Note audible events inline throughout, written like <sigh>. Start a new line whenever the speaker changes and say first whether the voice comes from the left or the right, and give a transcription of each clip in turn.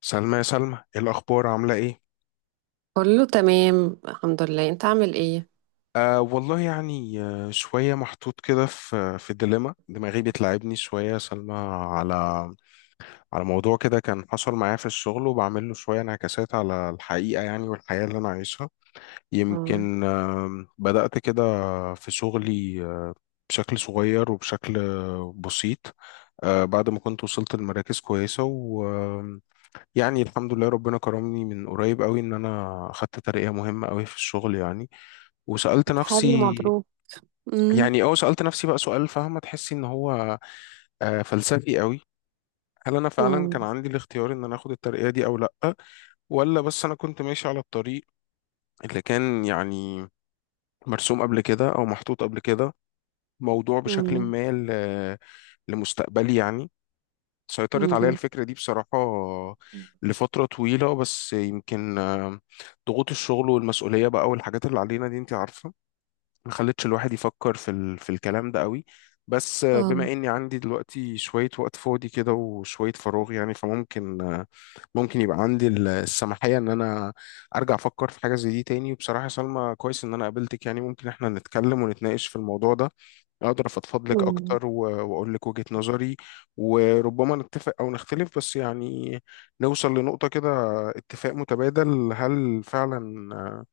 left: سلمى، يا سلمى، إيه الأخبار، عاملة إيه؟
right: كله تمام، الحمد لله، انت عامل ايه؟
left: والله يعني، شوية محطوط كده في ديليما، دماغي بتلعبني شوية يا سلمى على على موضوع كده كان حصل معايا في الشغل، وبعمل له شوية انعكاسات على الحقيقة يعني، والحياة اللي أنا عايشها.
right: اه.
left: يمكن بدأت كده في شغلي بشكل صغير وبشكل بسيط، بعد ما كنت وصلت لمراكز كويسة. يعني الحمد لله، ربنا كرمني من قريب قوي ان انا خدت ترقية مهمة قوي في الشغل يعني، وسألت
right: طب، حلو،
left: نفسي.
right: مبروك. امم.
left: يعني، اه سألت نفسي بقى سؤال، فاهمة؟ تحسي ان هو فلسفي قوي. هل انا فعلا كان
right: امم.
left: عندي الاختيار ان انا اخد الترقية دي او لا، ولا بس انا كنت ماشي على الطريق اللي كان يعني مرسوم قبل كده او محطوط قبل كده، موضوع بشكل
right: امم.
left: ما لمستقبلي يعني. سيطرت عليا
right: امم.
left: الفكرة دي بصراحة لفترة طويلة، بس يمكن ضغوط الشغل والمسؤولية بقى والحاجات اللي علينا دي انت عارفة، ما خلتش الواحد يفكر في في الكلام ده قوي. بس
right: اه.
left: بما اني عندي دلوقتي شوية وقت فاضي كده وشوية فراغ يعني، فممكن ممكن يبقى عندي السماحية ان انا ارجع افكر في حاجة زي دي تاني. وبصراحة يا سلمى، كويس ان انا قابلتك، يعني ممكن احنا نتكلم ونتناقش في الموضوع ده، اقدر افضفض لك
right: امم.
left: اكتر واقول لك وجهة نظري، وربما نتفق او نختلف، بس يعني نوصل لنقطة كده، اتفاق متبادل. هل فعلا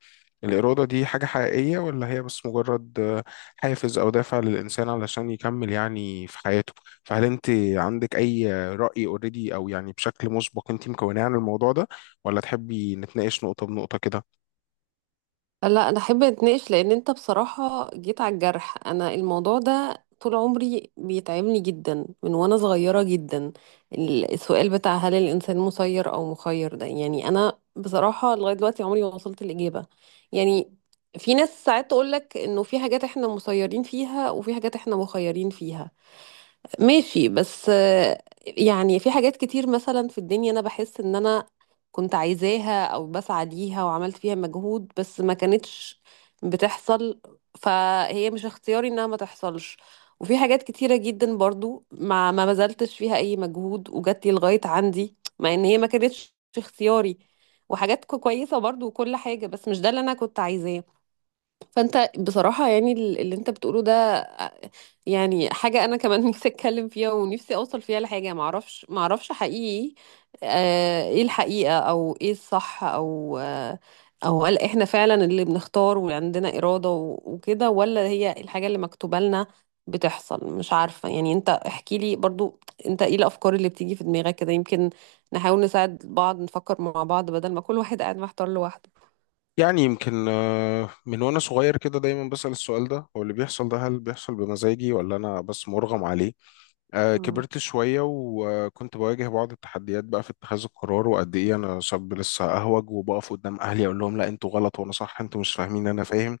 left: الإرادة دي حاجة حقيقية، ولا هي بس مجرد حافز أو دافع للإنسان علشان يكمل يعني في حياته؟ فهل أنت عندك أي رأي اوريدي، أو يعني بشكل مسبق أنت مكوناه عن الموضوع ده، ولا تحبي نتناقش نقطة بنقطة كده؟
right: لا، انا احب اتناقش، لان انت بصراحه جيت على الجرح. انا الموضوع ده طول عمري بيتعبني جدا من وانا صغيره جدا. السؤال بتاع هل الانسان مسير او مخير ده، يعني انا بصراحه لغايه دلوقتي عمري ما وصلت الاجابه. يعني في ناس ساعات تقول لك انه في حاجات احنا مسيرين فيها وفي حاجات احنا مخيرين فيها. ماشي، بس يعني في حاجات كتير مثلا في الدنيا انا بحس ان انا كنت عايزاها او بسعى ليها وعملت فيها مجهود، بس ما كانتش بتحصل، فهي مش اختياري انها ما تحصلش. وفي حاجات كتيرة جدا برضو ما بذلتش فيها اي مجهود وجات لي لغاية عندي، مع ان هي ما كانتش اختياري. وحاجات كويسة برضو وكل حاجة، بس مش ده اللي انا كنت عايزاه. فانت بصراحة يعني اللي انت بتقوله ده يعني حاجة أنا كمان <laughs> نفسي أتكلم فيها ونفسي أوصل فيها لحاجة. معرفش حقيقي إيه الحقيقة أو إيه الصح، أو أو هل إحنا فعلا اللي بنختار وعندنا إرادة وكده، ولا هي الحاجة اللي مكتوبة لنا بتحصل؟ مش عارفة يعني. أنت احكي لي برضو، أنت إيه الأفكار اللي بتيجي في دماغك كده؟ يمكن نحاول نساعد بعض، نفكر مع بعض، بدل ما كل واحد قاعد محتار لوحده.
left: يعني يمكن من وأنا صغير كده دايما بسأل السؤال ده، هو اللي بيحصل ده هل بيحصل بمزاجي ولا أنا بس مرغم عليه؟
right: مم.
left: كبرت شوية وكنت بواجه بعض التحديات بقى في اتخاذ القرار، وقد إيه أنا شاب لسه أهوج، وبقف قدام أهلي أقول لهم لا أنتوا غلط وأنا صح، أنتوا مش فاهمين أنا فاهم.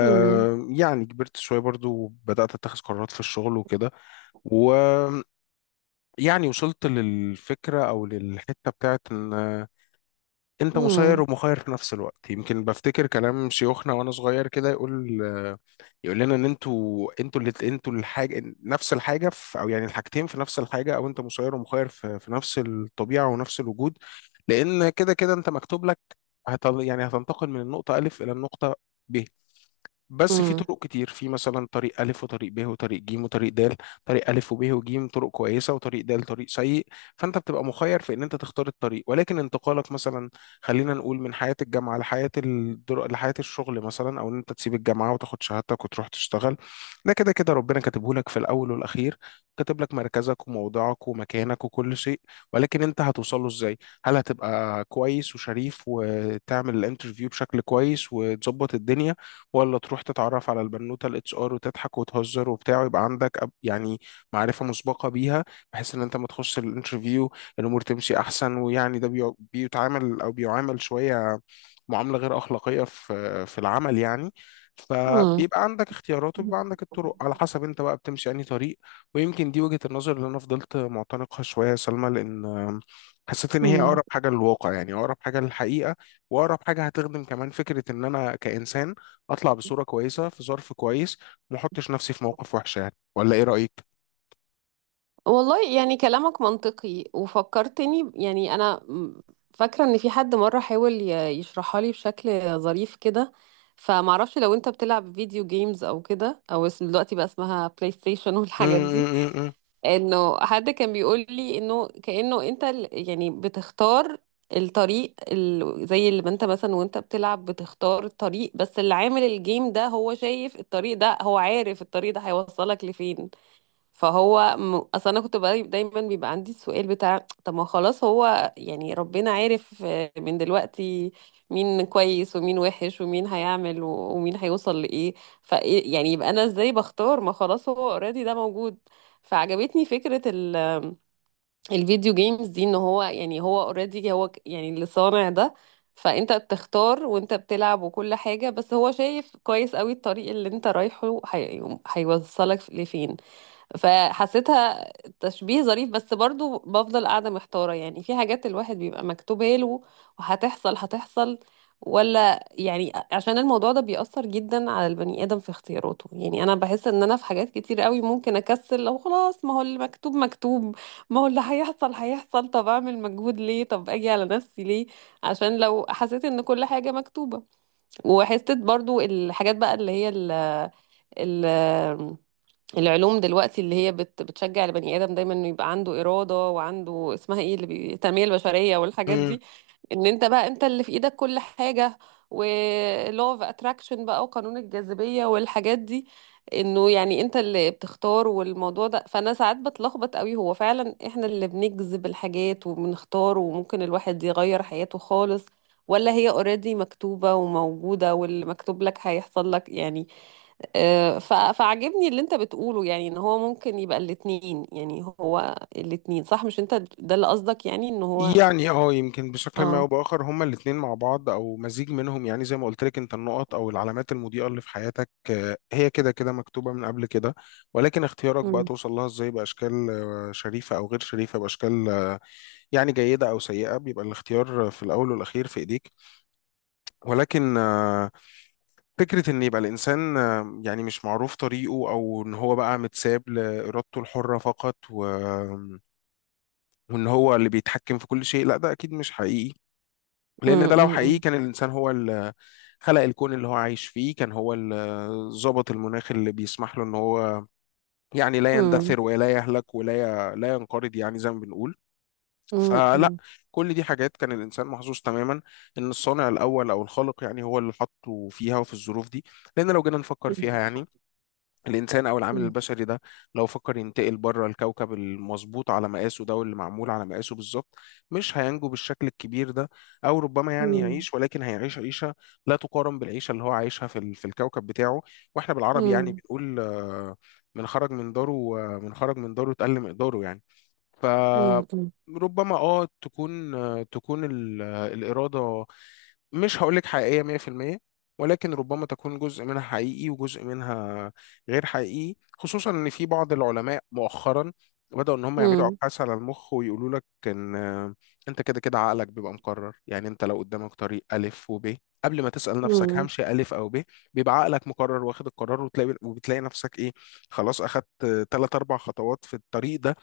right: مم.
left: يعني كبرت شوية برضو وبدأت أتخذ قرارات في الشغل وكده، ويعني وصلت للفكرة أو للحتة بتاعت إن أنت مسير
right: مم.
left: ومخير في نفس الوقت. يمكن بفتكر كلام شيوخنا وأنا صغير كده، يقول لنا ان انتوا اللي انتوا الحاجه نفس الحاجه في، او يعني الحاجتين في نفس الحاجه، او انت مسير ومخير في نفس الطبيعه ونفس الوجود. لأن كده كده أنت مكتوب لك، يعني هتنتقل من النقطة ألف إلى النقطة ب، بس في
right: مم.
left: طرق كتير، في مثلا طريق ألف وطريق ب وطريق ج وطريق د. طريق ألف وب وج طرق كويسة، وطريق د طريق سيء. فأنت بتبقى مخير في إن أنت تختار الطريق، ولكن انتقالك مثلا، خلينا نقول من حياة الجامعة لحياة الشغل مثلا، أو إن أنت تسيب الجامعة وتاخد شهادتك وتروح تشتغل، ده كده كده ربنا كاتبه لك في الأول والأخير. كاتب لك مركزك وموضعك ومكانك وكل شيء، ولكن أنت هتوصله إزاي؟ هل هتبقى كويس وشريف وتعمل الانترفيو بشكل كويس وتظبط الدنيا، ولا تروح تتعرف على البنوته الاتش ار وتضحك وتهزر وبتاع، ويبقى عندك يعني معرفه مسبقه بيها، بحيث ان انت ما تخش الانترفيو، الامور تمشي احسن. ويعني ده بيتعامل او بيعامل شويه معامله غير اخلاقيه في العمل يعني. فبيبقى عندك اختيارات
right: مم.
left: وبيبقى عندك الطرق على حسب انت بقى بتمشي انهي طريق. ويمكن دي وجهة النظر اللي انا فضلت معتنقها شويه يا سلمى، لان حسيت ان هي
right: مم.
left: اقرب حاجه للواقع، يعني اقرب حاجه للحقيقه، واقرب حاجه هتخدم كمان فكره ان انا كانسان اطلع بصوره كويسه في ظرف كويس، وما احطش نفسي في موقف وحش يعني. ولا ايه رايك؟
right: والله، يعني كلامك منطقي، وفكرتني يعني انا فاكره ان في حد مره حاول يشرحها لي بشكل ظريف كده. فمعرفش لو انت بتلعب فيديو جيمز او كده، او اسم دلوقتي بقى اسمها بلاي ستيشن <laughs>
left: م-
right: والحاجات دي.
left: م- م-
right: انه حد كان بيقول لي انه كانه انت يعني بتختار الطريق زي اللي ما انت مثلا وانت بتلعب بتختار الطريق، بس اللي عامل الجيم ده هو شايف الطريق ده، هو عارف الطريق ده هيوصلك لفين. فهو اصل انا كنت بقى دايما بيبقى عندي السؤال بتاع طب ما خلاص هو يعني ربنا عارف من دلوقتي مين كويس ومين وحش ومين هيعمل و، ومين هيوصل لايه. ف إيه، يعني يبقى انا ازاي بختار؟ ما خلاص هو اوريدي ده موجود. فعجبتني فكرة الفيديو جيمز دي، ان هو يعني هو اوريدي، هو يعني اللي صانع ده. فانت بتختار وانت بتلعب وكل حاجة، بس هو شايف كويس قوي الطريق اللي انت رايحه هيوصلك لفين. فحسيتها تشبيه ظريف، بس برضو بفضل قاعدة محتارة. يعني في حاجات الواحد بيبقى مكتوبة له وهتحصل هتحصل، ولا يعني عشان الموضوع ده بيأثر جدا على البني آدم في اختياراته؟ يعني أنا بحس إن أنا في حاجات كتير قوي ممكن أكسل، لو خلاص ما هو اللي مكتوب مكتوب، ما هو اللي هيحصل هيحصل. طب أعمل مجهود ليه؟ طب أجي على نفسي ليه؟ عشان لو حسيت إن كل حاجة مكتوبة، وحسيت برضو الحاجات بقى اللي هي ال ال العلوم دلوقتي اللي هي بتشجع البني آدم دايما انه يبقى عنده إرادة، وعنده اسمها ايه اللي التنمية البشرية
left: م-
right: والحاجات
left: م.
right: دي. ان انت بقى انت اللي في ايدك كل حاجة، ولو اوف اتراكشن بقى وقانون الجاذبية والحاجات دي، انه يعني انت اللي بتختار. والموضوع ده فانا ساعات بتلخبط قوي. هو فعلا احنا اللي بنجذب الحاجات وبنختار وممكن الواحد يغير حياته خالص، ولا هي اوريدي مكتوبة وموجودة واللي مكتوب لك هيحصل لك؟ يعني فعجبني اللي انت بتقوله، يعني ان هو ممكن يبقى الاتنين، يعني هو الاتنين صح. مش انت ده اللي قصدك، يعني ان هو
left: يعني اه يمكن بشكل ما او
right: اه
left: باخر هما الاثنين مع بعض او مزيج منهم، يعني زي ما قلت لك، انت النقط او العلامات المضيئه اللي في حياتك هي كده كده مكتوبه من قبل كده، ولكن اختيارك بقى
right: مم.
left: توصل لها ازاي، باشكال شريفه او غير شريفه، باشكال يعني جيده او سيئه، بيبقى الاختيار في الاول والاخير في ايديك. ولكن فكرة إن يبقى الإنسان يعني مش معروف طريقه، أو إن هو بقى متساب لإرادته الحرة فقط وإن هو اللي بيتحكم في كل شيء، لا ده أكيد مش حقيقي. لأن
right: مم.
left: ده لو
right: مم.
left: حقيقي،
right: مم.
left: كان الإنسان هو اللي خلق الكون اللي هو عايش فيه، كان هو اللي ظبط المناخ اللي بيسمح له إن هو يعني لا
right: مم.
left: يندثر ولا يهلك ولا لا ينقرض، يعني زي ما بنقول. فلا،
right: مم.
left: كل دي حاجات كان الإنسان محظوظ تماما إن الصانع الأول أو الخالق يعني هو اللي حطه فيها وفي الظروف دي. لأن لو جينا نفكر
right: مم.
left: فيها يعني، الإنسان أو العامل البشري ده، لو فكر ينتقل بره الكوكب المظبوط على مقاسه ده واللي معمول على مقاسه بالظبط، مش هينجو بالشكل الكبير ده، أو ربما يعني
right: مم.
left: يعيش، ولكن هيعيش عيشة لا تقارن بالعيشة اللي هو عايشها في الكوكب بتاعه. وإحنا بالعربي يعني
right: مم.
left: بنقول من خرج من داره، من خرج من داره اتقل مقداره يعني. ف
right: مم.
left: ربما تكون الإرادة مش هقولك حقيقية 100%، ولكن ربما تكون جزء منها حقيقي وجزء منها غير حقيقي، خصوصا ان في بعض العلماء مؤخرا بدأوا ان هم يعملوا
right: مم.
left: ابحاث على المخ، ويقولوا لك ان انت كده كده عقلك بيبقى مقرر. يعني انت لو قدامك طريق الف وب، قبل ما تسأل نفسك
right: مم.
left: همشي الف او ب، بيبقى عقلك مقرر واخد القرار، وبتلاقي نفسك ايه، خلاص اخدت ثلاث اربع خطوات في الطريق ده.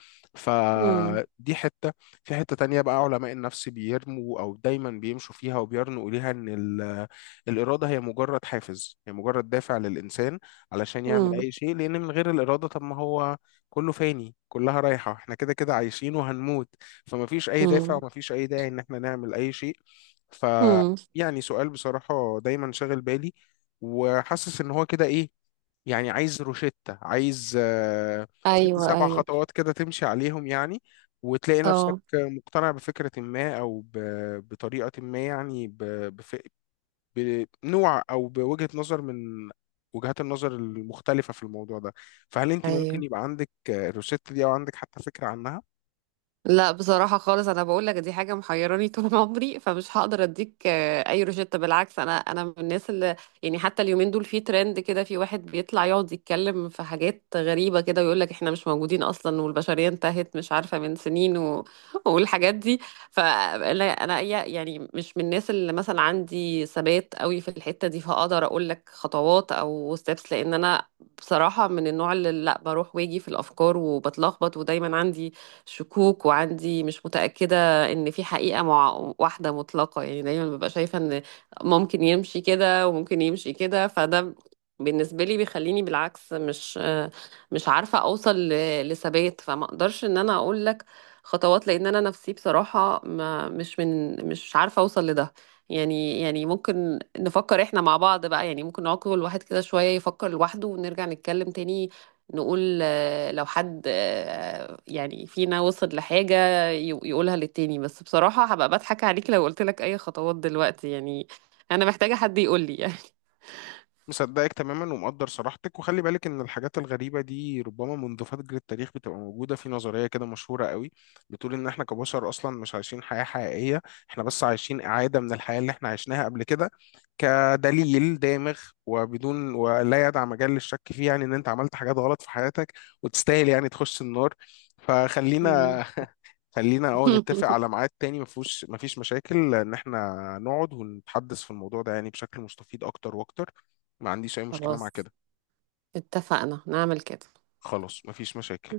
right: مم.
left: فدي حتة. في حتة تانية بقى، علماء النفس بيرموا أو دايما بيمشوا فيها وبيرنوا إليها، إن الإرادة هي مجرد حافز، هي مجرد دافع للإنسان علشان يعمل
right: مم.
left: أي شيء، لأن من غير الإرادة طب ما هو كله فاني، كلها رايحة، احنا كده كده عايشين وهنموت، فما فيش أي دافع
right: مم.
left: وما فيش أي داعي إن احنا نعمل أي شيء. ف
right: مم.
left: يعني سؤال بصراحة دايما شاغل بالي، وحاسس إن هو كده إيه، يعني عايز روشتة، عايز ست
right: ايوه،
left: سبع
right: ايوه.
left: خطوات كده تمشي عليهم يعني، وتلاقي نفسك
right: اه.
left: مقتنع بفكرة ما أو بطريقة ما، يعني بف- بنوع أو بوجهة نظر من وجهات النظر المختلفة في الموضوع ده. فهل أنت ممكن
right: ايوه.
left: يبقى عندك الروشتة دي، أو عندك حتى فكرة عنها؟
right: لا بصراحة خالص، أنا بقول لك دي حاجة محيراني طول <laughs> عمري، فمش هقدر أديك أي روشتة. بالعكس، أنا من الناس اللي يعني حتى اليومين دول في ترند كده، في واحد بيطلع يقعد يتكلم في حاجات غريبة كده ويقول لك إحنا مش موجودين أصلا، والبشرية انتهت مش عارفة من سنين و <laughs> والحاجات دي. فأنا يعني مش من الناس اللي مثلا عندي ثبات قوي في الحتة دي، فأقدر أقول لك خطوات أو ستيبس. لأن أنا بصراحة من النوع اللي لا، بروح واجي في الأفكار وبتلخبط، ودايما عندي شكوك وعندي مش متأكدة ان في حقيقة مع واحدة مطلقة. يعني دايما ببقى شايفة ان ممكن يمشي كده وممكن يمشي كده، فده بالنسبة لي بيخليني بالعكس مش عارفة اوصل لثبات. فما اقدرش ان انا اقول لك خطوات، لان انا نفسي بصراحة ما مش من مش عارفة اوصل لده. يعني ممكن نفكر احنا مع بعض بقى، يعني ممكن نقعد كل واحد كده شوية يفكر لوحده، ونرجع نتكلم تاني، نقول لو حد يعني فينا وصل لحاجة يقولها للتاني. بس بصراحة هبقى بضحك عليك لو قلت لك أي خطوات دلوقتي، يعني أنا محتاجة حد يقول لي يعني.
left: مصدقك تماما ومقدر صراحتك، وخلي بالك ان الحاجات الغريبه دي ربما منذ فجر التاريخ بتبقى موجوده في نظريه كده مشهوره قوي، بتقول ان احنا كبشر اصلا مش عايشين حياه حقيقيه، احنا بس عايشين اعاده من الحياه اللي احنا عشناها قبل كده، كدليل دامغ وبدون ولا يدع مجال للشك فيه، يعني ان انت عملت حاجات غلط في حياتك وتستاهل يعني تخش النار. فخلينا خلينا اه نتفق على
right: <laughs>
left: ميعاد تاني، مفيش مشاكل ان احنا نقعد ونتحدث في الموضوع ده، يعني بشكل مستفيض اكتر واكتر. ما عنديش اي مشكلة مع
right: خلاص،
left: كده.
right: اتفقنا نعمل كده.
left: خلاص مفيش مشاكل.